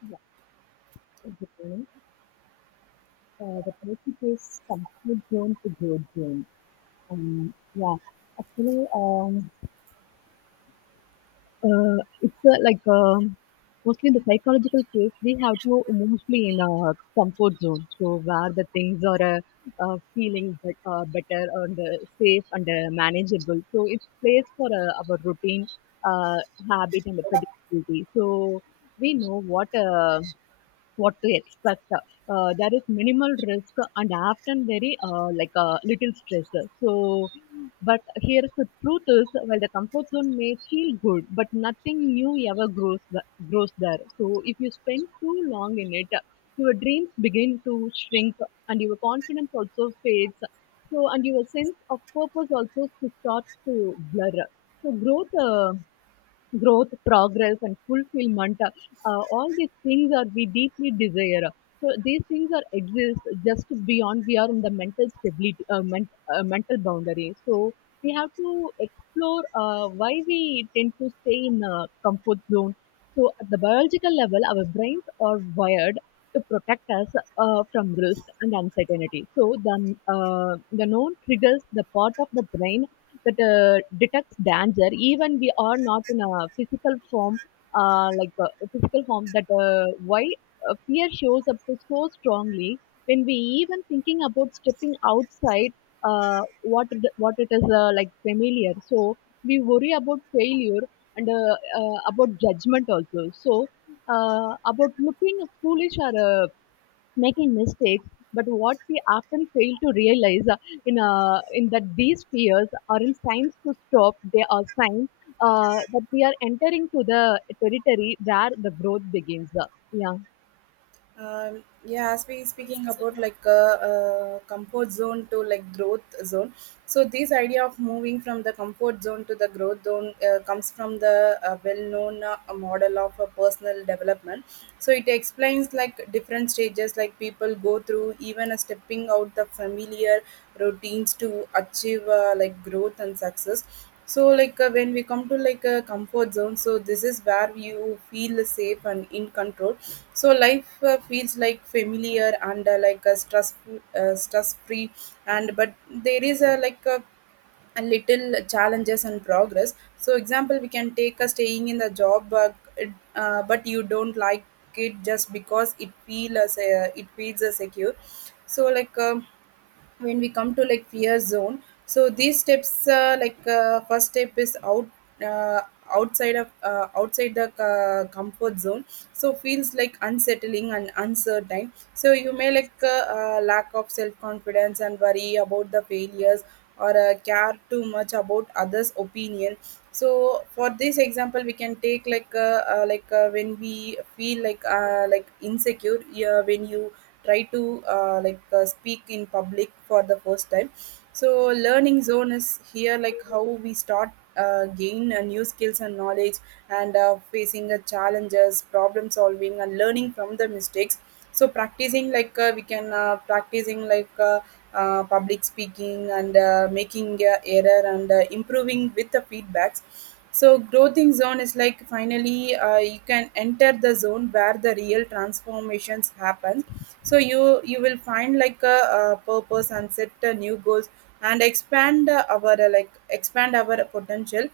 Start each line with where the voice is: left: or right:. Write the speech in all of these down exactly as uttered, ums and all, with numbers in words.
left: Yeah, exactly. Uh, the topic is comfort zone to growth zone. Um, yeah, actually, um, uh, it's uh, like um, Mostly the psychological case we have to mostly in our comfort zone, so where the things are uh, uh, feeling bet- uh, better and uh, safe and uh, manageable. So it's place for uh, our routine, uh, habit and the predictability. So we know what. Uh, what to expect. Uh, there is minimal risk and often very uh, like uh, little stress. So, but here's the truth is while the comfort zone may feel good, but nothing new ever grows th- grows there. So if you spend too long in it, your dreams begin to shrink and your confidence also fades. So and your sense of purpose also to start to blur. So growth. Uh, growth, progress, and fulfillment. Uh, all these things are we deeply desire. So these things are exist just beyond we are in the mental stability, uh, ment- uh, mental boundary. So we have to explore uh, why we tend to stay in a comfort zone. So at the biological level, our brains are wired to protect us uh, from risk and uncertainty. So the uh, the known triggers the part of the brain that uh, detects danger even we are not in a physical form uh, like uh, a physical form that uh, why uh, fear shows up so strongly when we even thinking about stepping outside uh, what it, what it is uh, like familiar so we worry about failure and uh, uh, about judgment also so uh, about looking foolish or uh, making mistakes. But what we often fail to realize uh, in uh, in that these fears aren't signs to stop; they are signs uh, that we are entering to the territory where the growth begins. Uh, Yeah.
right: Um, yeah, spe- speaking about like a, uh comfort zone to like growth zone. So this idea of moving from the comfort zone to the growth zone uh, comes from the uh, well-known uh, model of uh, personal development. So it explains like different stages like people go through, even a stepping out the familiar routines to achieve uh, like growth and success. So like uh, when we come to like a comfort zone, so this is where you feel safe and in control, so life uh, feels like familiar and uh, like a stress uh, stress free, and but there is a like a a little challenges and progress. So example we can take a staying in the job, uh, it- uh, but you don't like it just because it feels uh, it feels uh, secure. So like um when we come to like fear zone, so these steps uh, like uh, first step is out, uh, outside of uh, outside the uh, comfort zone, so feels like unsettling and uncertain. So you may like uh, uh, lack of self confidence and worry about the failures or uh, care too much about others opinion. So for this example we can take like uh, uh, like uh, when we feel like uh, like insecure, yeah, when you try to uh, like uh, speak in public for the first time. So learning zone is here, like how we start uh, gain uh, new skills and knowledge and uh, facing the challenges, problem solving and learning from the mistakes. So practicing like uh, we can uh, practicing like uh, uh, public speaking and uh, making uh, error and uh, improving with the feedbacks. So growing zone is like finally uh, you can enter the zone where the real transformations happen. So you you will find like a, uh purpose and set uh, new goals and expand uh, our uh, like expand our potential.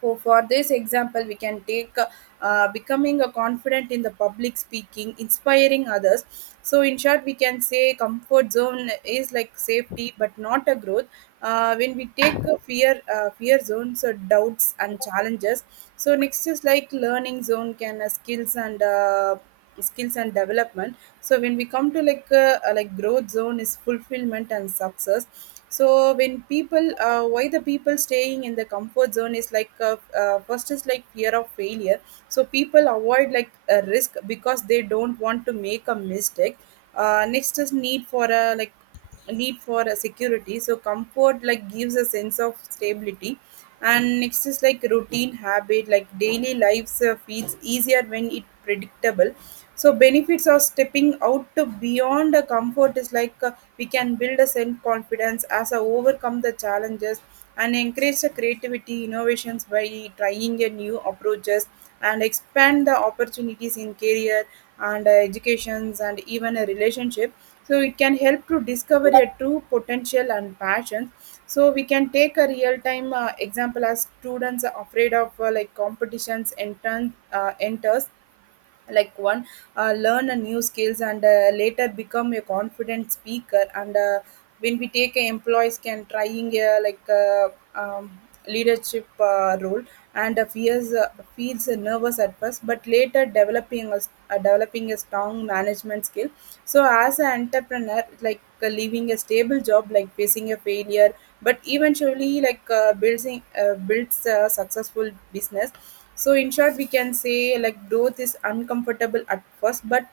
right: So for this example we can take uh, uh, becoming a confident in the public speaking, inspiring others. So in short we can say comfort zone is like safety but not a growth. Uh, when we take a fear uh, fear zones, so doubts and challenges. So next is like learning zone can uh, skills and uh, skills and development. So when we come to like uh, uh, like growth zone is fulfillment and success. So when people uh, why the people staying in the comfort zone is like uh, uh, first is like fear of failure. So people avoid like a risk because they don't want to make a mistake. Uh, next is need for a like need for a security, so comfort like gives a sense of stability. And next is like routine habit, like daily lives uh, feels easier when it predictable. So benefits of stepping out to beyond a comfort is like uh, we can build a self confidence as a overcome the challenges and encourage the creativity innovations by trying a new approaches and expand the opportunities in career and uh, educations and even a relationship. So it can help to discover your true potential and passion. So we can take a real time uh, example as students are afraid of uh, like competitions enter, uh, enters like one uh, learn a new skills and uh, later become a confident speaker. And uh, when we take a employees can trying a like uh, um, leadership uh, role and uh, fears, uh, feels nervous at first but later developing a, s- uh, developing a strong management skill. So as an entrepreneur, like uh, leaving a stable job, like facing a failure but eventually like uh, building uh, builds a successful business. So in short we can say like growth is uncomfortable at first, but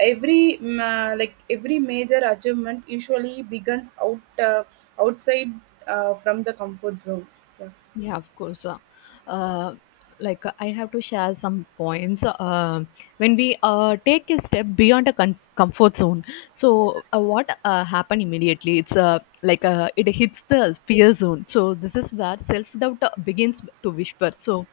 right: every mm, uh, like every major achievement usually begins out, uh, outside, uh, from the comfort zone, yeah.
left: Yeah, of course. Uh, uh, like uh, I have to share some points. Uh, when we uh, take a step beyond a con- comfort zone, so uh, what uh, happen immediately? It's uh, like uh, it hits the fear zone. So this is where self doubt uh, begins to whisper. So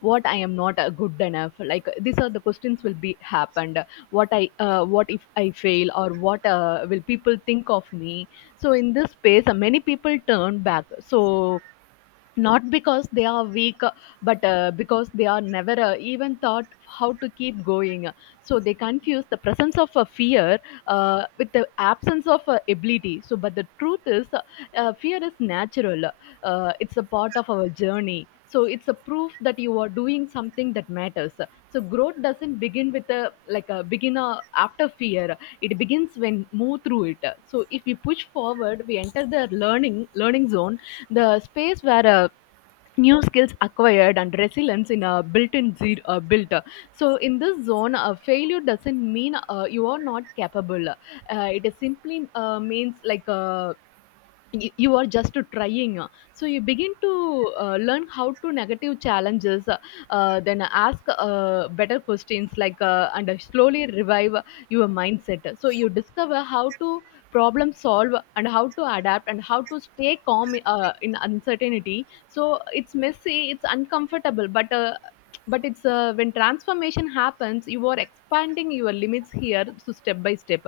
left: what I am not uh, good enough. Like these are the questions will be happened. What I uh, what if I fail or what uh, will people think of me? So in this space, uh, many people turn back. So not because they are weak but uh, because they are never uh, even thought how to keep going, so they confuse the presence of a fear uh, with the absence of uh, ability so but the truth is uh, fear is natural, uh, it's a part of our journey so it's a proof that you are doing something that matters. So growth doesn't begin with a like a beginner after fear, it begins when move through it. So if we push forward we enter the learning learning zone, the space where uh, new skills acquired and resilience in a built-in zero uh, built. So in this zone uh, failure doesn't mean uh, you are not capable, uh, it is simply uh, means like uh, y- you are just trying. So you begin to uh, learn how to negative challenges uh, then ask uh, better questions like uh, and slowly revive your mindset. So you discover how to problem solve and how to adapt and how to stay calm uh, in uncertainty. So it's messy, it's uncomfortable, but uh, but it's uh, when transformation happens you are expanding your limits here. So step by step,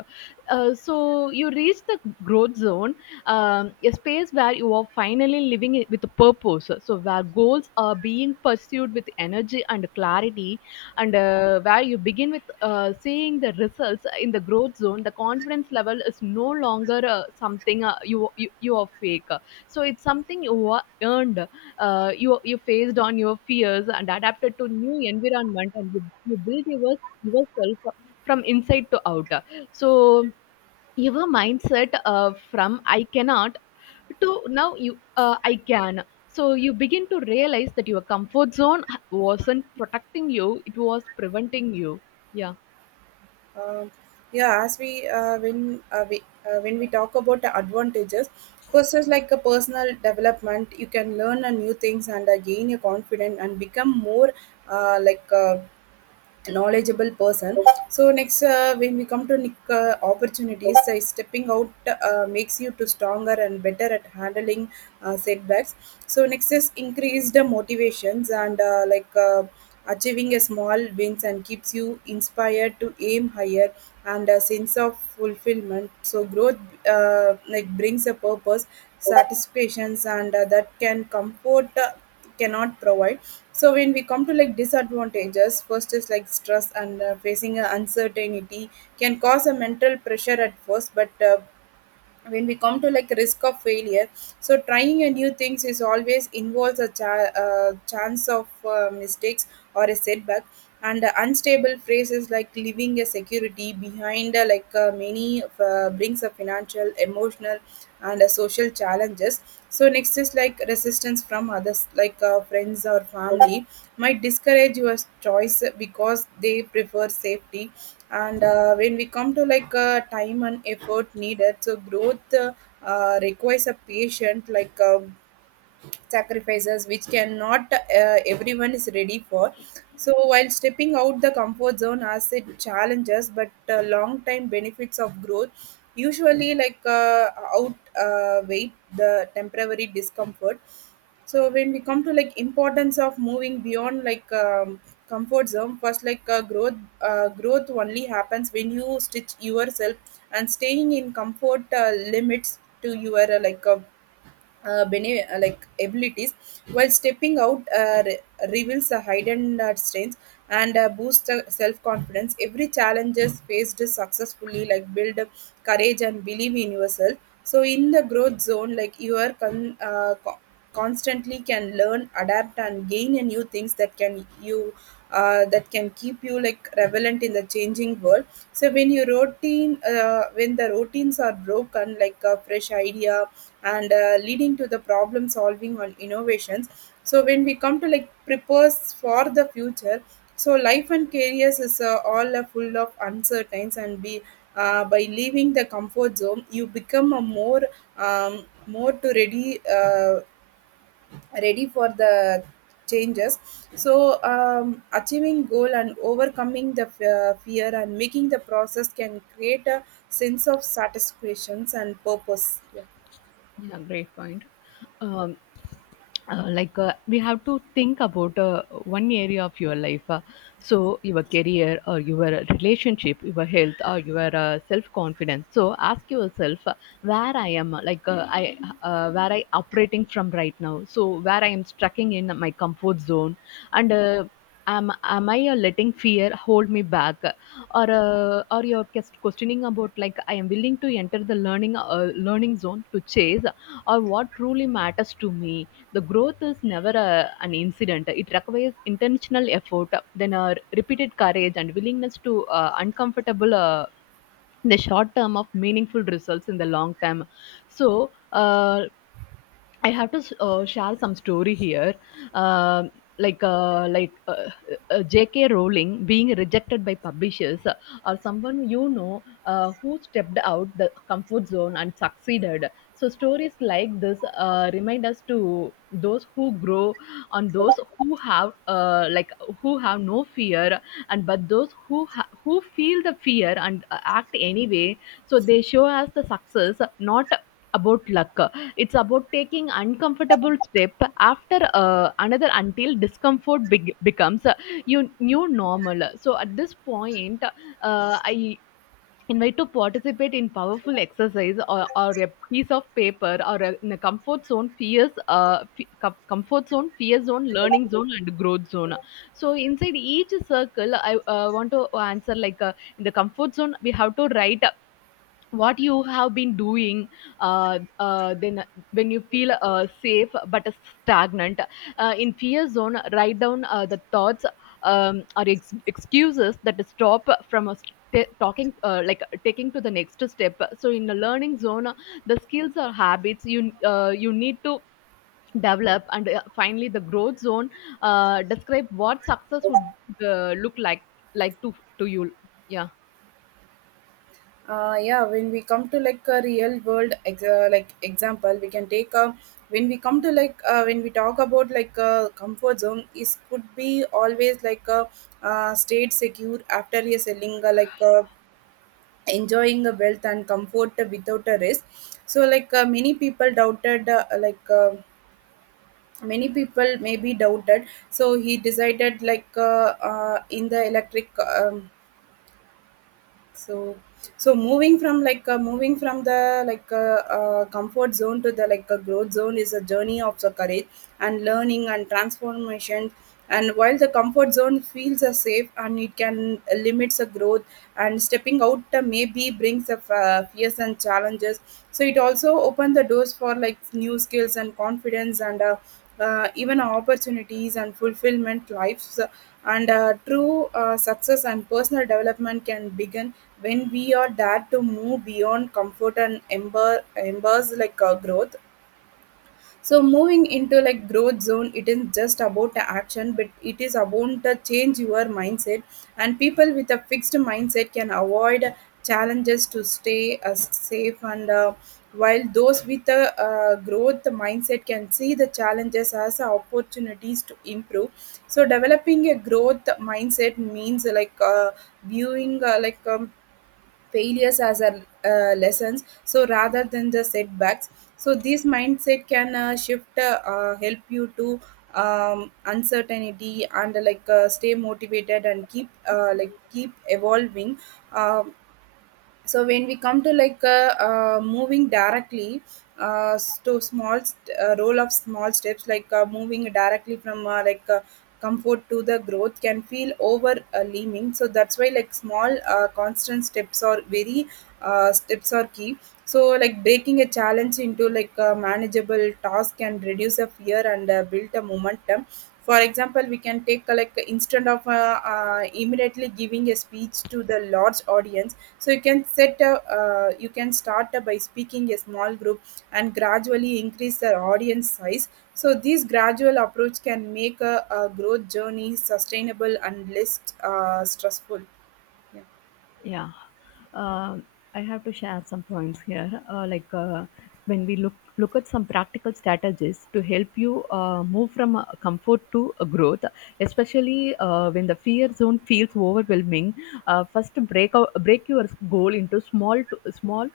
left: uh, so you reach the growth zone, um, a space where you are finally living it with a purpose. So where goals are being pursued with energy and clarity and uh, where you begin with uh, seeing the results in the growth zone, the confidence level is no longer uh, something uh, you, you you are fake. So it's something you are earned. uh, you you faced on your fears and adapted to new environment and you, you build your, yourself from inside to out. So your mindset uh, from I cannot to now you uh, I can. So you begin to realize that your comfort zone wasn't protecting you, it was preventing you. Yeah.
right: Um, yeah, as we uh, when uh, we uh, when we talk about the advantages, first is like a personal development. You can learn a new things and uh, gain your confidence and become more uh, like. Uh, knowledgeable person. So next uh, when we come to nic- uh, opportunities, uh, stepping out uh, makes you to stronger and better at handling uh, setbacks. So next is increased motivations and uh, like uh, achieving a small wins and keeps you inspired to aim higher and a sense of fulfillment. So growth uh, like brings a purpose satisfactions and uh, that can comfort uh, cannot provide. So when we come to like disadvantages, first is like stress and uh, facing a uncertainty can cause a mental pressure at first. But uh, when we come to like risk of failure, so trying a new things is always involves a cha- uh, chance of uh, mistakes or a setback. And uh, unstable phrases like leaving a security behind, uh, like uh, many of, uh, brings a financial emotional and uh, social challenges. So next is like resistance from others like uh, friends or family might discourage your choice because they prefer safety. And uh, when we come to like uh, time and effort needed, so growth uh, uh, requires a patient like um sacrifices which cannot uh, everyone is ready for. So while stepping out the comfort zone as it challenges, but uh, long time benefits of growth usually like uh, out, uh, weight the temporary discomfort. So when we come to like importance of moving beyond like um, comfort zone, first like uh, growth uh, growth only happens when you stitch yourself, and staying in comfort uh, limits to your uh, like uh, uh, bene- uh, like abilities, while stepping out uh, re- reveals the hidden uh, strengths and uh, boosts the self-confidence. Every challenge is faced successfully like build up courage and believe in yourself. So in the growth zone, like you are con- uh, co- constantly can learn, adapt, and gain a new things that can you uh, that can keep you like relevant in the changing world. So when your routine, uh, when the routines are broken, like a fresh idea and uh, leading to the problem solving on innovations. So when we come to like prepares for the future, so life and careers is uh, all uh, full of uncertainties and be. Uh, by leaving the comfort zone, you become a more um, more to ready. Uh, ready for the changes. So um, achieving goal and overcoming the f- uh, fear and making the process can create a sense of satisfaction and purpose, yeah.
left: Yeah, great point. um, uh, like uh, we have to think about uh, one area of your life, uh, so your career or your relationship, your health or your uh, self confidence. So ask yourself uh, where I am uh, like uh, I uh, where I operating from right now, so where I am strucking in my comfort zone and uh, am am I uh, letting fear hold me back, or uh, or you're just questioning about like I am willing to enter the learning uh, learning zone to chase, or what truly matters to me? The growth is never a, an incident. It requires intentional effort, then uh, repeated courage and willingness to uh, uncomfortable. Uh, in the short term of meaningful results in the long term. So uh, I have to uh, share some story here. Um like uh, like uh, uh, J K. Rowling being rejected by publishers, uh, or someone you know uh, who stepped out the comfort zone and succeeded. So stories like this uh, remind us to those who grow, on those who have uh, like who have no fear, and but those who ha- who feel the fear and uh, act anyway. So they show us the success, not about luck. It's about taking uncomfortable step after uh, another until discomfort beg- becomes uh, your new normal. So at this point, uh, I invite to participate in powerful exercise or, or a piece of paper or a, in a comfort zone fears uh, fe- com- comfort zone, fear zone, learning zone and growth zone. So inside each circle I uh, want to answer like uh, in the comfort zone we have to write what you have been doing, uh, uh, then when you feel uh, safe but stagnant. Uh, in fear zone write down uh, the thoughts um, or ex- excuses that stop from us t- talking uh, like taking to the next step. So in the learning zone the skills or habits you uh, you need to develop and uh, finally the growth zone, uh, describe what success would uh, look like like to to you. Yeah.
right: Uh, yeah, when we come to like a real world ex- uh, like example, we can take a when we come to like uh, when we talk about like a comfort zone is could be always like a uh, stayed secure after a selling uh, like a enjoying a wealth and comfort without a risk. So like uh, many people doubted uh, like uh, many people maybe doubted, so he decided like uh, uh, in the electric um, so. So moving from like uh, moving from the like uh, uh, comfort zone to the like uh, growth zone is a journey of the courage and learning and transformation. And while the comfort zone feels uh, safe and it can limits the growth and stepping out uh, maybe brings up uh, fears and challenges, so it also open the doors for like new skills and confidence and uh, uh, even opportunities and fulfillment lives. And uh, true uh, success and personal development can begin when we are dare to move beyond comfort and ember, embers like uh, growth. So moving into like growth zone, it isn't just about the action but it is about the change your mindset. And people with a fixed mindset can avoid challenges to stay uh, safe, and uh, while those with a uh, growth mindset can see the challenges as opportunities to improve. So developing a growth mindset means like uh, viewing uh, like um, failures as a uh, lessons, so rather than the setbacks. So this mindset can uh, shift uh, uh, help you to um, uncertainty and uh, like uh, stay motivated and keep uh, like keep evolving. Um so when we come to like uh, uh, moving directly, uh, s- to small st- uh, role of small steps, like uh, moving directly from uh, like uh, comfort to the growth can feel overwhelming. So that's why like small uh, constant steps are very uh, steps are key. So like breaking a challenge into like a manageable task can reduce a fear and uh, build a momentum. For example we can take uh, like instead of uh, uh, immediately giving a speech to the large audience. So you can set a uh, you can start uh, by speaking a small group and gradually increase the audience size. So this gradual approach can make a, a growth journey sustainable and less uh, stressful, yeah.
left: Yeah. Um I have to share some points here. Uh, like uh, when we look look at some practical strategies to help you uh, move from uh, comfort to uh, growth, especially uh, when the fear zone feels overwhelming. Uh, first, break out, break your goal into small to, small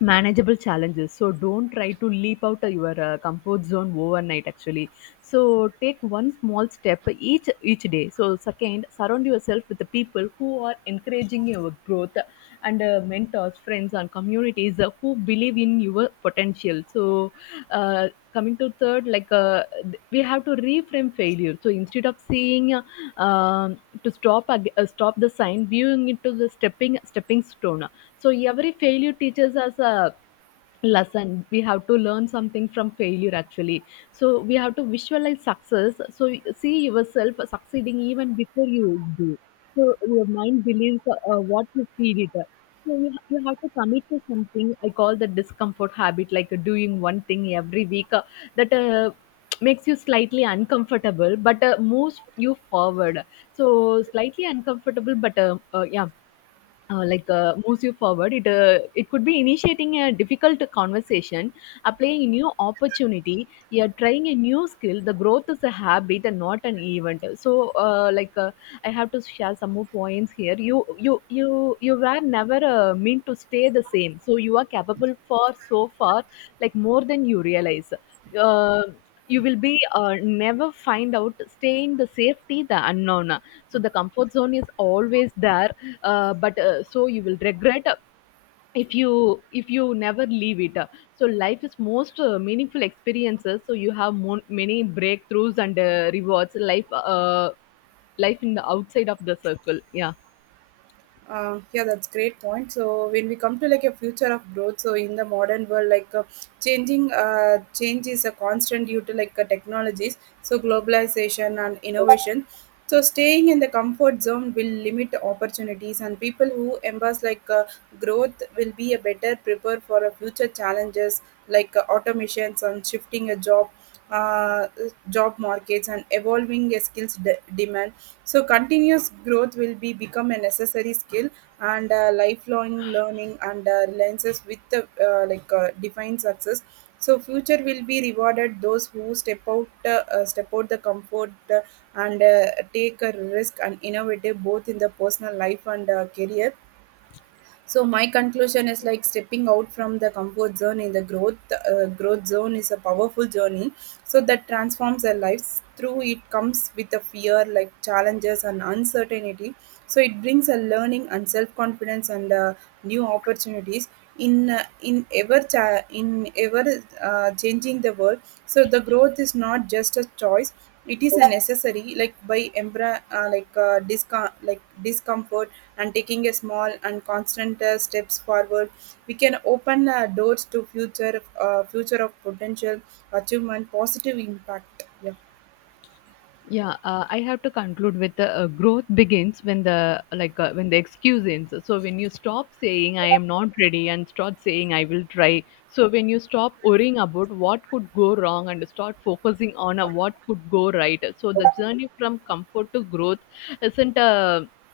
left: manageable challenges. So don't try to leap out of your uh, comfort zone overnight actually, so take one small step each each day. So second, surround yourself with the people who are encouraging your growth and uh, mentors, friends and communities uh, who believe in your potential. So uh, coming to third, like uh, th- we have to reframe failure. So instead of seeing uh, um to stop ag- uh, stop the sign, viewing it to the stepping stepping stone. So every failure teaches us a lesson. We have to learn something from failure actually. So we have to visualize success. So see yourself succeeding even before you do. So your mind believes uh, what you feed it. So you, you have to commit to something. I call the discomfort habit, like doing one thing every week uh, that uh, makes you slightly uncomfortable, but uh, moves you forward. So slightly uncomfortable, but uh, uh, yeah, uh, like uh, moves you forward. It uh, it could be initiating a difficult conversation, applying a new opportunity, yeah, trying a new skill. The growth is a habit and not an event. So uh, like uh, I have to share some more points here. You you you you were never uh, meant to stay the same. So you are capable for so far, like more than you realize. Uh, you will be uh, never find out staying the safety the unknown, so the comfort zone is always there uh, but uh, so you will regret if you if you never leave it. Uh, so life is most uh, meaningful experiences, so you have mon- many breakthroughs and uh, rewards life uh, life in the outside of the circle. Yeah.
right: Uh, yeah, that's great point. So when we come to like a future of growth, so in the modern world, like uh, changing, uh, change is a constant due to like uh, technologies, so globalization and innovation. So staying in the comfort zone will limit the opportunities, and people who embrace like uh, growth will be a better prepared for a future challenges like uh, automations and shifting a job, uh, job markets and evolving a skills de- demand. So continuous growth will be become a necessary skill and uh, lifelong learning and uh, reliances with the uh, like uh, defined success. So future will be rewarded those who step out uh, uh, step out the comfort, uh, and uh, take a risk and innovative both in the personal life and uh, career. So my conclusion is like stepping out from the comfort zone in the growth uh, growth zone is a powerful journey, so that transforms our lives through it comes with the fear like challenges and uncertainty. So it brings a learning and self confidence and uh, new opportunities in uh, in ever cha- in ever uh, changing the world. So the growth is not just a choice, it is a necessary like by embra uh, like uh, discom- like discomfort and taking a small and constant uh, steps forward. We can open uh, doors to future uh, future of potential achievement positive impact, yeah.
left: Yeah, uh, I have to conclude with the uh, growth begins when the like uh, when the excuse ends. So when you stop saying I am not ready and start saying I will try. So when you stop worrying about what could go wrong and start focusing on uh, what could go right. So the journey from comfort to growth isn't a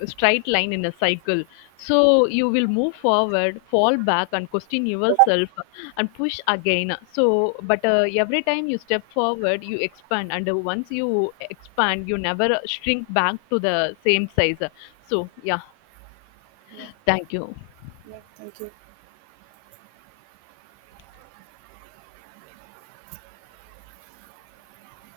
left: a straight line in a cycle. So you will move forward, fall back, and question yourself and push again. So, but uh, every time you step forward, you expand, and uh, once you expand, you never shrink back to the same size. So, yeah,
right: yeah
left: thank you.
right: yeah Thank you.